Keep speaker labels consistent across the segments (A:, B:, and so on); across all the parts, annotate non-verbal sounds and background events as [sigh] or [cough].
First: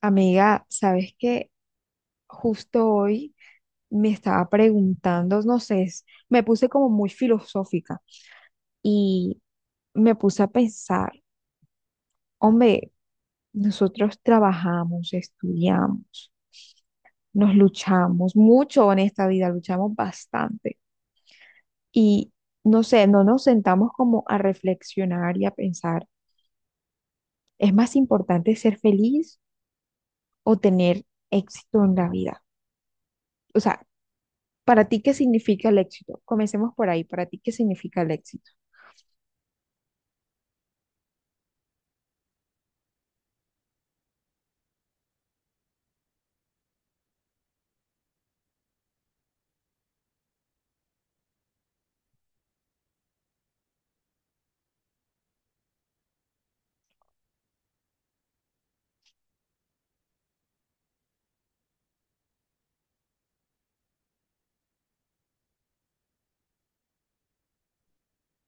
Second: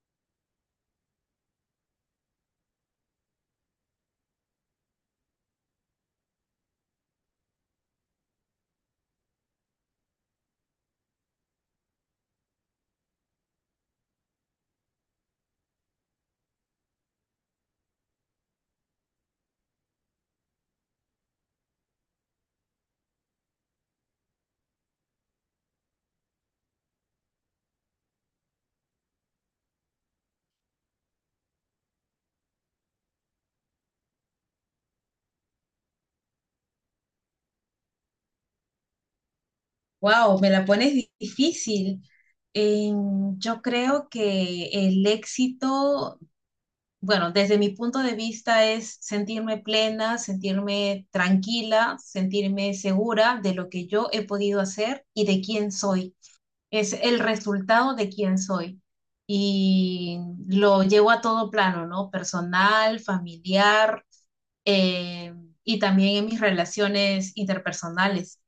A: Amiga, ¿sabes qué? Justo hoy me estaba preguntando, no sé, me puse como muy filosófica y me puse a pensar, hombre, nosotros trabajamos, estudiamos, nos luchamos mucho en esta vida, luchamos bastante y no sé, no nos sentamos como a reflexionar y a pensar, ¿es más importante ser feliz o tener éxito en la vida? O sea, para ti, ¿qué significa el éxito? Comencemos por ahí. Para ti, ¿qué significa el éxito?
B: Wow, me la pones difícil. Yo creo que el éxito, bueno, desde mi punto de vista es sentirme plena, sentirme tranquila, sentirme segura de lo que yo he podido hacer y de quién soy. Es el resultado de quién soy. Y lo llevo a todo plano, ¿no? Personal, familiar, y también en mis relaciones interpersonales.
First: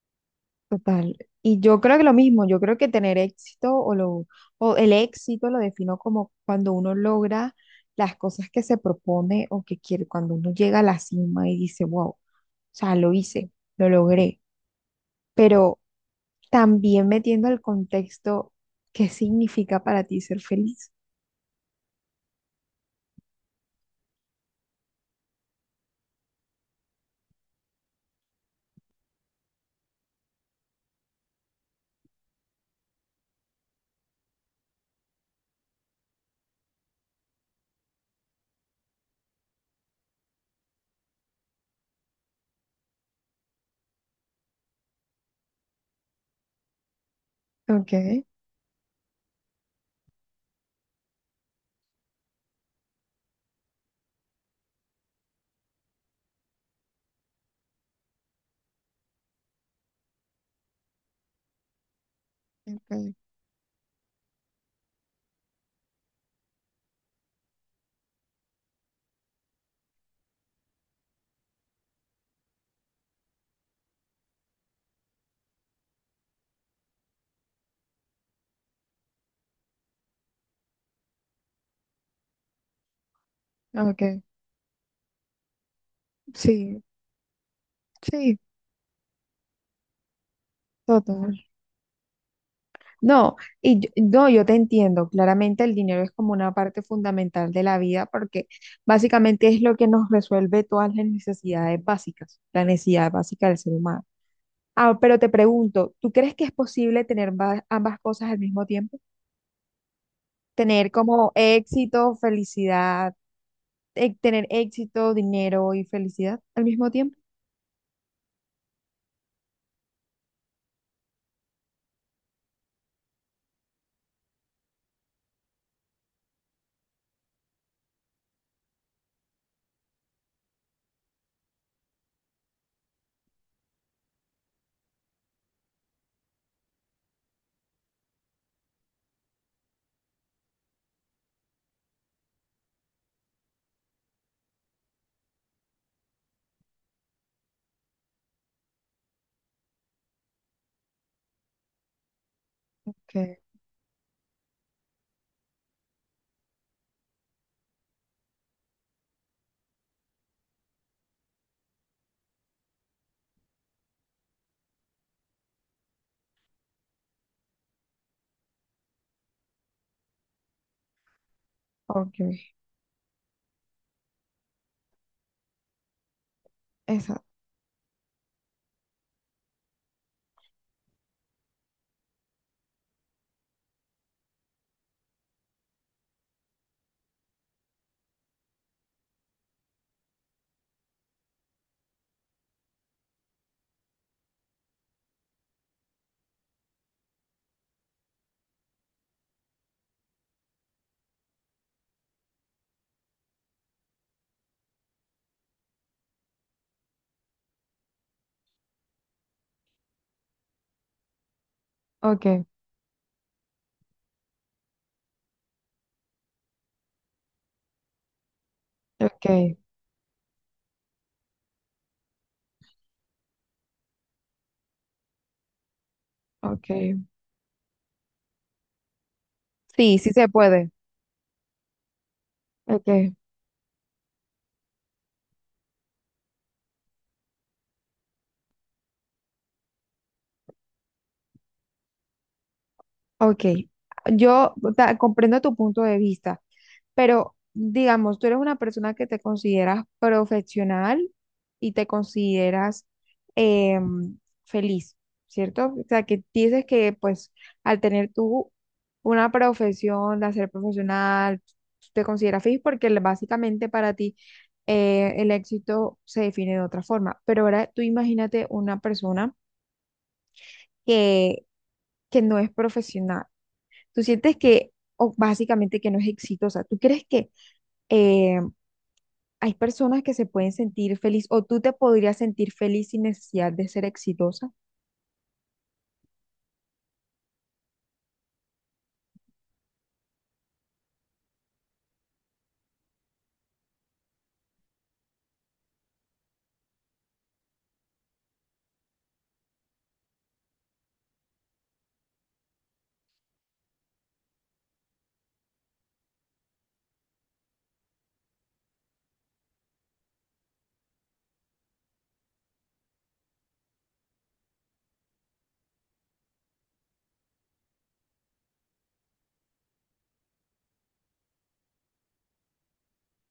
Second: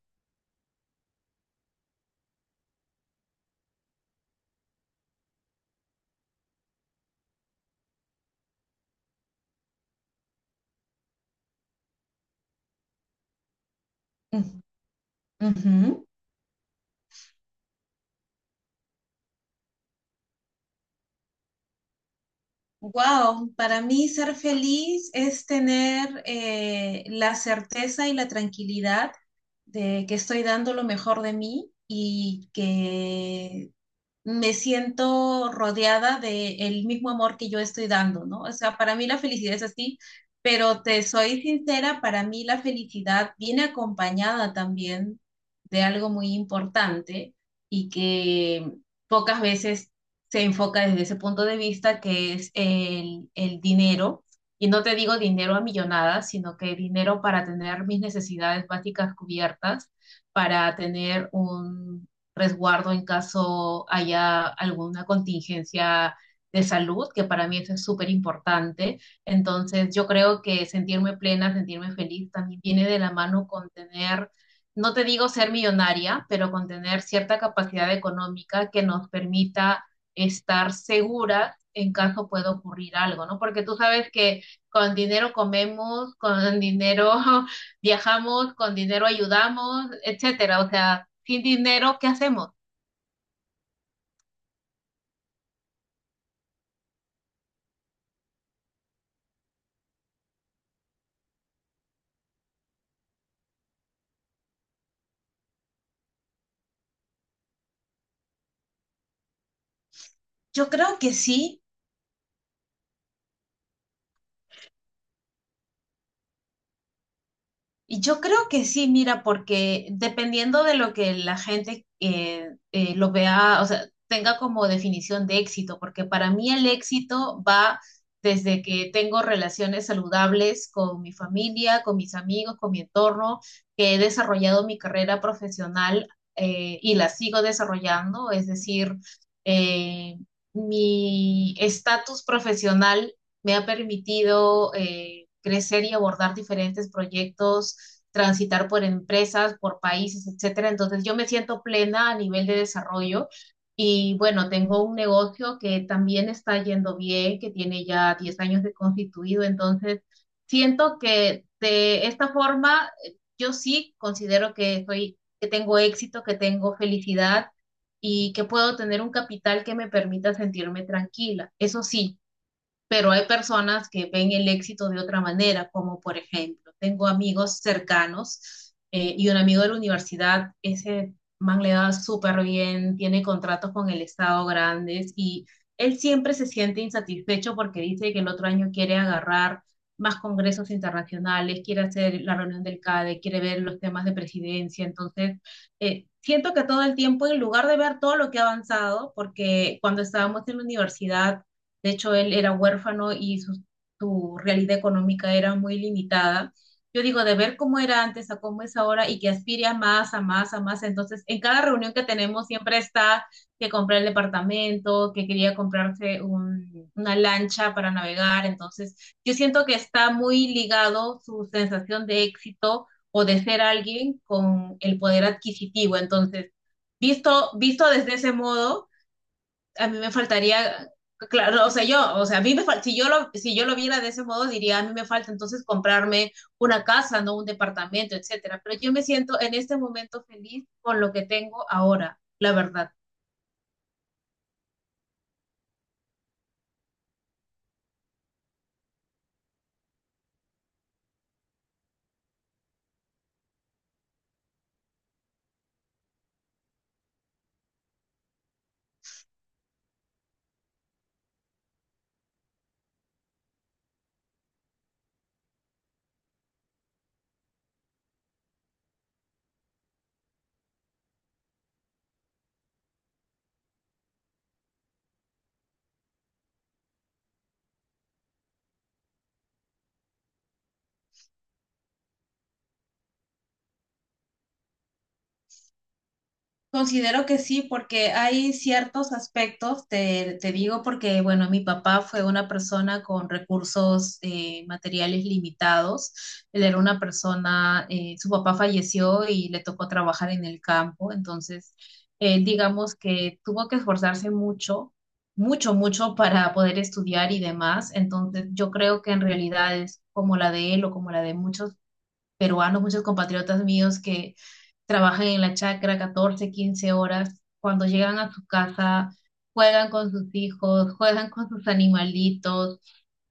A: Total. Y yo creo que lo mismo, yo creo que tener éxito o el éxito lo defino como cuando uno logra las cosas que se propone o que quiere, cuando uno llega a la cima y dice, wow, o sea, lo hice, lo logré.
B: Ujú.
A: Pero
B: Ujú.
A: también metiendo el contexto, ¿qué significa para ti ser feliz?
B: Wow, para mí ser feliz es tener la certeza y la tranquilidad de que estoy dando lo mejor de mí y que me siento rodeada del mismo amor que yo estoy dando, ¿no? O sea, para mí la felicidad es así, pero te soy sincera, para mí la felicidad viene acompañada también de algo muy importante y
A: Ok,
B: que pocas veces se enfoca desde ese punto de vista, que es el dinero. Y no te digo dinero a millonadas, sino que dinero para tener mis necesidades básicas cubiertas, para tener un resguardo en
A: ok,
B: caso haya alguna contingencia de salud, que para mí eso es súper importante. Entonces, yo creo que sentirme plena, sentirme feliz, también viene de la mano con tener, no te digo ser millonaria, pero con tener cierta capacidad económica que nos permita estar segura en caso pueda ocurrir algo, ¿no? Porque tú
A: ok,
B: sabes que con dinero comemos, con
A: sí,
B: dinero [laughs]
A: sí,
B: viajamos, con dinero ayudamos, etcétera. O sea,
A: total.
B: sin dinero, ¿qué hacemos?
A: No, no, yo te entiendo, claramente el dinero es como una parte fundamental de la vida porque básicamente es lo que nos resuelve todas las necesidades básicas, la necesidad básica del ser humano. Ah, pero te pregunto, ¿tú crees que es posible tener ambas cosas al mismo tiempo?
B: Yo
A: Tener
B: creo que
A: como
B: sí.
A: éxito, felicidad, tener éxito, dinero y felicidad al mismo tiempo.
B: Y yo creo que sí, mira, porque dependiendo de lo que la gente lo vea, o sea, tenga como definición de éxito, porque para mí el éxito va desde que tengo relaciones saludables con mi familia, con mis amigos, con mi entorno, que he desarrollado mi carrera profesional y la sigo desarrollando, es decir, eh, mi estatus profesional me ha permitido crecer y abordar diferentes proyectos, transitar por empresas, por países, etcétera. Entonces, yo me siento plena a nivel de desarrollo
A: Okay,
B: y bueno, tengo un negocio que también está yendo bien, que tiene ya 10 años de constituido, entonces siento que de esta forma yo sí considero que soy que tengo éxito, que tengo felicidad y que puedo tener un capital que me permita sentirme tranquila. Eso sí,
A: okay,
B: pero hay personas que ven el éxito de otra manera, como por ejemplo, tengo
A: esa,
B: amigos cercanos y un amigo de la universidad, ese man le da súper bien, tiene contratos con el Estado grandes y él siempre se siente insatisfecho porque dice que el otro año quiere agarrar más congresos internacionales, quiere hacer la reunión del CADE, quiere ver los temas de presidencia, entonces… siento que todo el tiempo, en lugar de ver todo lo que ha avanzado, porque cuando estábamos en la universidad de hecho, él era huérfano y su realidad económica era muy limitada. Yo digo, de ver cómo era antes a cómo es ahora y que aspire a más, a más, a más. Entonces, en cada reunión que
A: okay,
B: tenemos siempre está que comprar el departamento, que quería comprarse una lancha para navegar. Entonces, yo
A: okay,
B: siento que está muy ligado su sensación de éxito o de ser alguien con el poder adquisitivo. Entonces,
A: okay,
B: visto desde ese modo a
A: sí,
B: mí
A: sí
B: me
A: se puede.
B: faltaría, claro, o sea, yo, o sea, a mí me fal- si yo
A: Okay,
B: lo, si yo lo viera de ese modo, diría, a mí me falta entonces comprarme una casa, no un departamento, etcétera. Pero yo me siento en este momento feliz con lo que tengo ahora, la verdad.
A: okay. Comprendo tu punto de vista, pero digamos, tú eres una persona que te consideras profesional y te consideras, em, feliz, ¿cierto? O sea, que dices que pues al tener tú una profesión, de ser profesional, tú te consideras feliz porque básicamente para ti, el éxito se define de otra forma. Pero ahora tú imagínate una persona que, que no es profesional. Tú sientes que, o básicamente que no es exitosa. ¿Tú crees que... em, hay personas que se pueden sentir feliz o tú te podrías sentir feliz sin necesidad de ser exitosa?
B: Considero que sí, porque hay ciertos aspectos, te digo, porque, bueno, mi papá fue una persona con recursos materiales limitados. Él era una persona, su papá falleció y le tocó trabajar en el campo, entonces, él, digamos que tuvo que esforzarse mucho, mucho, mucho para poder estudiar y demás. Entonces, yo creo que en realidad es como la de él o como la de muchos peruanos, muchos compatriotas míos que trabajan en la chacra 14, 15 horas, cuando llegan a su casa, juegan con sus hijos, juegan con sus animalitos,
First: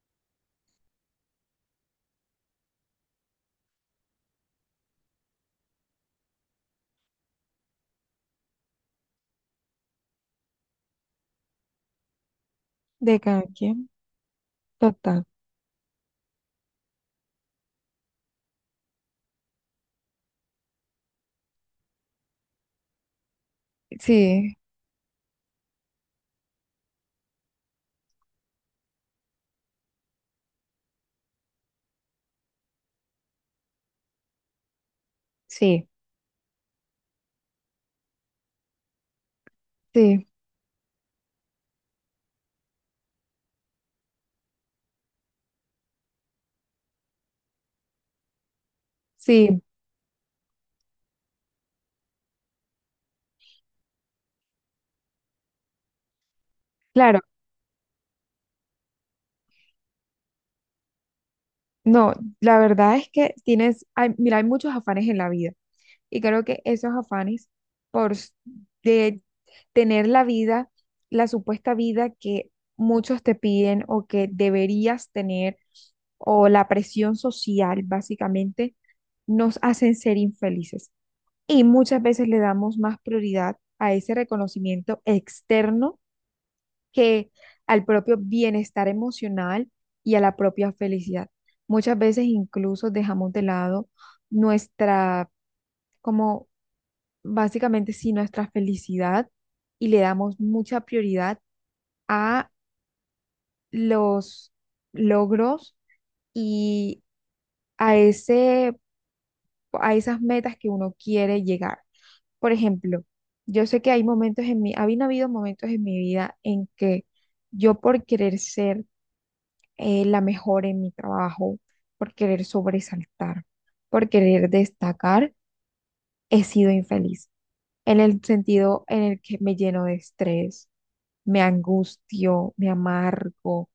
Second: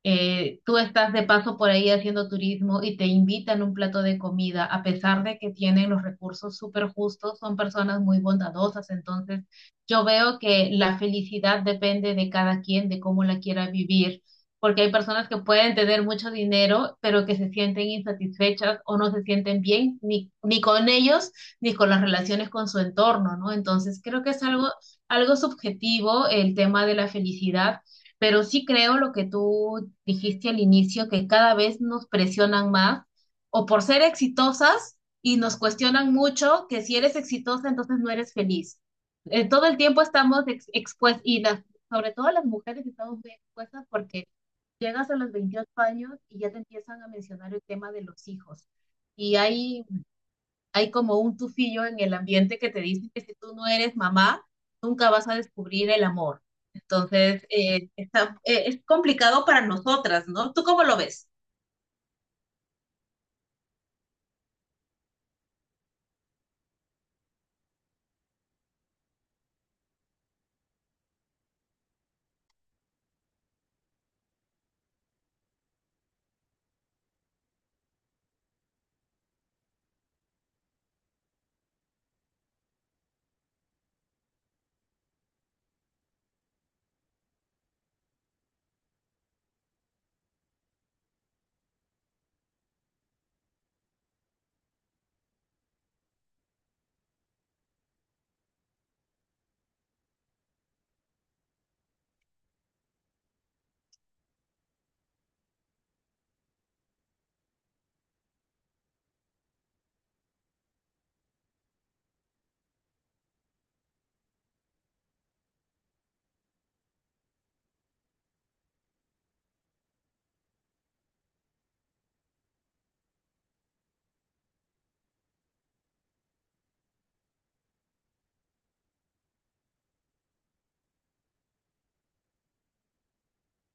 B: tú estás de paso por ahí haciendo turismo y te invitan un plato de comida, a pesar de que tienen los recursos súper justos, son personas muy bondadosas. Entonces, yo veo que la felicidad depende de cada quien, de
A: De
B: cómo la
A: cada
B: quiera
A: quien.
B: vivir, porque hay
A: Total.
B: personas que pueden tener mucho dinero, pero que se sienten insatisfechas o no se sienten bien ni con ellos, ni con las relaciones con su entorno, ¿no? Entonces, creo que es
A: Sí,
B: algo… algo subjetivo el tema de la felicidad, pero sí creo lo que tú dijiste al inicio, que cada vez nos presionan más o por ser exitosas y nos
A: sí,
B: cuestionan mucho que si eres exitosa, entonces no eres feliz. Todo el tiempo
A: sí,
B: estamos expuestas y sobre todo las mujeres estamos muy expuestas porque llegas a los 28 años y ya te empiezan a mencionar el tema de los hijos. Y
A: sí,
B: hay hay como un tufillo en el ambiente que te dice que si tú no eres mamá, nunca vas a descubrir el amor.
A: claro.
B: Entonces, es complicado para nosotras, ¿no? ¿Tú cómo lo ves?
A: No, la verdad es que tienes, mira, hay muchos afanes en la vida y creo que esos afanes por s- de tener la vida, la supuesta vida que muchos te piden o que deberías tener o la presión social, básicamente, nos hacen ser infelices. Y muchas veces le damos más prioridad a ese reconocimiento externo que al propio bienestar emocional y a la propia felicidad. Muchas veces incluso dejamos de lado nuestra, como básicamente sí, nuestra felicidad y le damos mucha prioridad a los logros y a ese, a esas metas que uno quiere llegar. Por ejemplo, yo sé que hay momentos en habían habido momentos en mi vida en que yo por querer ser, la mejor en mi trabajo, por querer sobresaltar, por querer destacar, he sido infeliz en el sentido en el que me lleno de estrés, me angustio, me amargo,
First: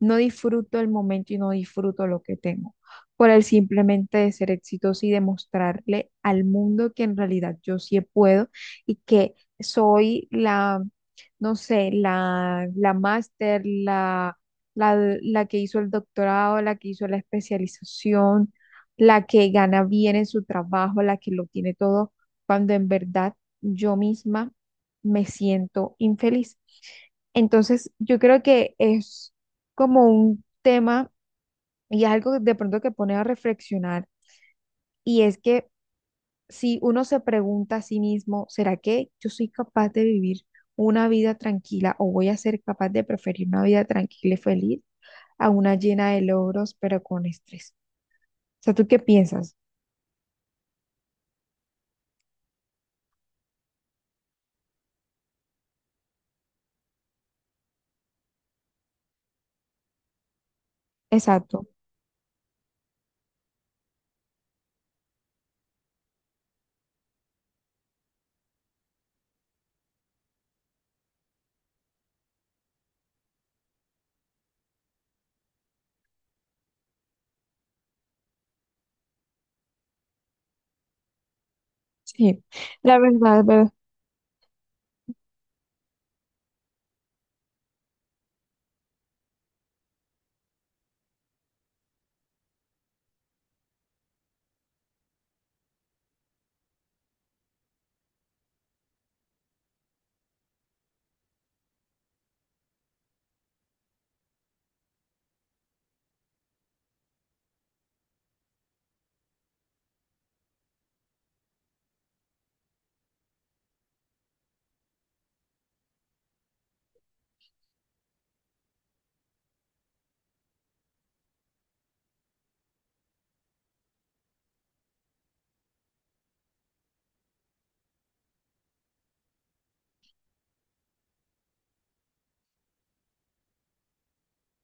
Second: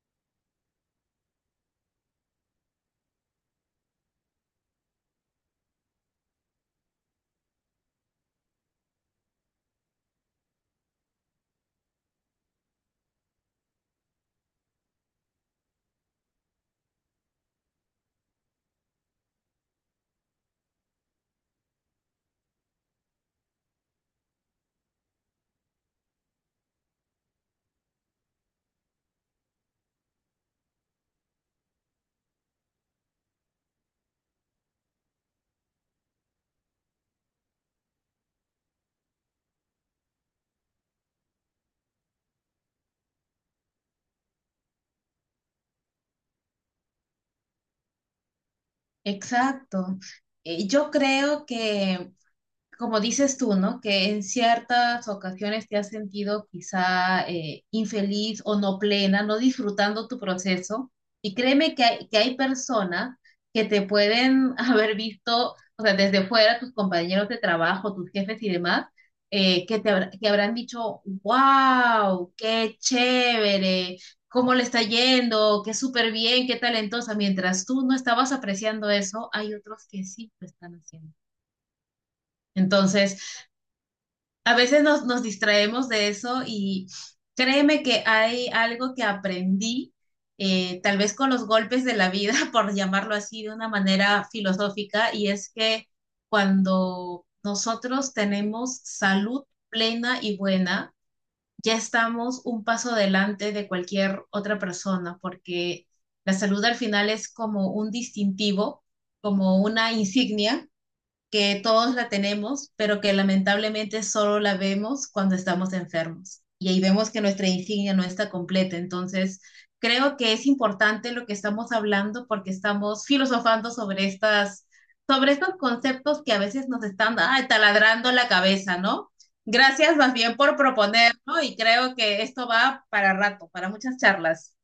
A: no disfruto el momento y no disfruto lo que tengo, por el simplemente de ser exitoso y demostrarle al mundo que en realidad yo sí puedo y que soy no sé, la máster, la que hizo el doctorado, la que hizo la especialización, la que gana bien en su trabajo, la que lo tiene todo, cuando en verdad yo misma me siento infeliz. Entonces, yo creo que es como un tema y algo de pronto que pone a reflexionar, y es que si uno se pregunta a sí mismo, ¿será que yo soy capaz de vivir una vida tranquila o voy a ser capaz de preferir una vida tranquila y feliz a una llena de logros pero con estrés? O sea, ¿tú qué piensas?
B: Exacto. Yo creo que como dices tú, ¿no? Que en ciertas ocasiones te has sentido quizá infeliz o no plena, no disfrutando tu proceso. Y
A: Exacto.
B: créeme que hay personas que te pueden [laughs] haber visto, o sea, desde fuera, tus compañeros de trabajo, tus jefes y demás, que habrán dicho, wow, qué chévere, cómo le está yendo, qué súper bien, qué talentosa. Mientras tú no estabas apreciando eso, hay otros que sí lo están haciendo.
A: Sí, la
B: Entonces,
A: verdad,
B: a veces nos distraemos de eso y créeme que hay algo que aprendí, tal vez con los golpes de la vida, [laughs] por llamarlo así de una manera filosófica, y es que cuando nosotros tenemos salud plena y buena, ya estamos un paso adelante de cualquier otra persona, porque la salud al final es como un distintivo, como una insignia que todos la tenemos, pero que lamentablemente solo la vemos cuando estamos enfermos. Y ahí vemos que nuestra insignia no está completa. Entonces, creo que es importante lo que estamos hablando porque estamos filosofando sobre sobre estos conceptos que a veces nos están ay, taladrando la cabeza, ¿no? Gracias más bien por proponerlo, ¿no? Y creo que esto va para rato, para muchas charlas.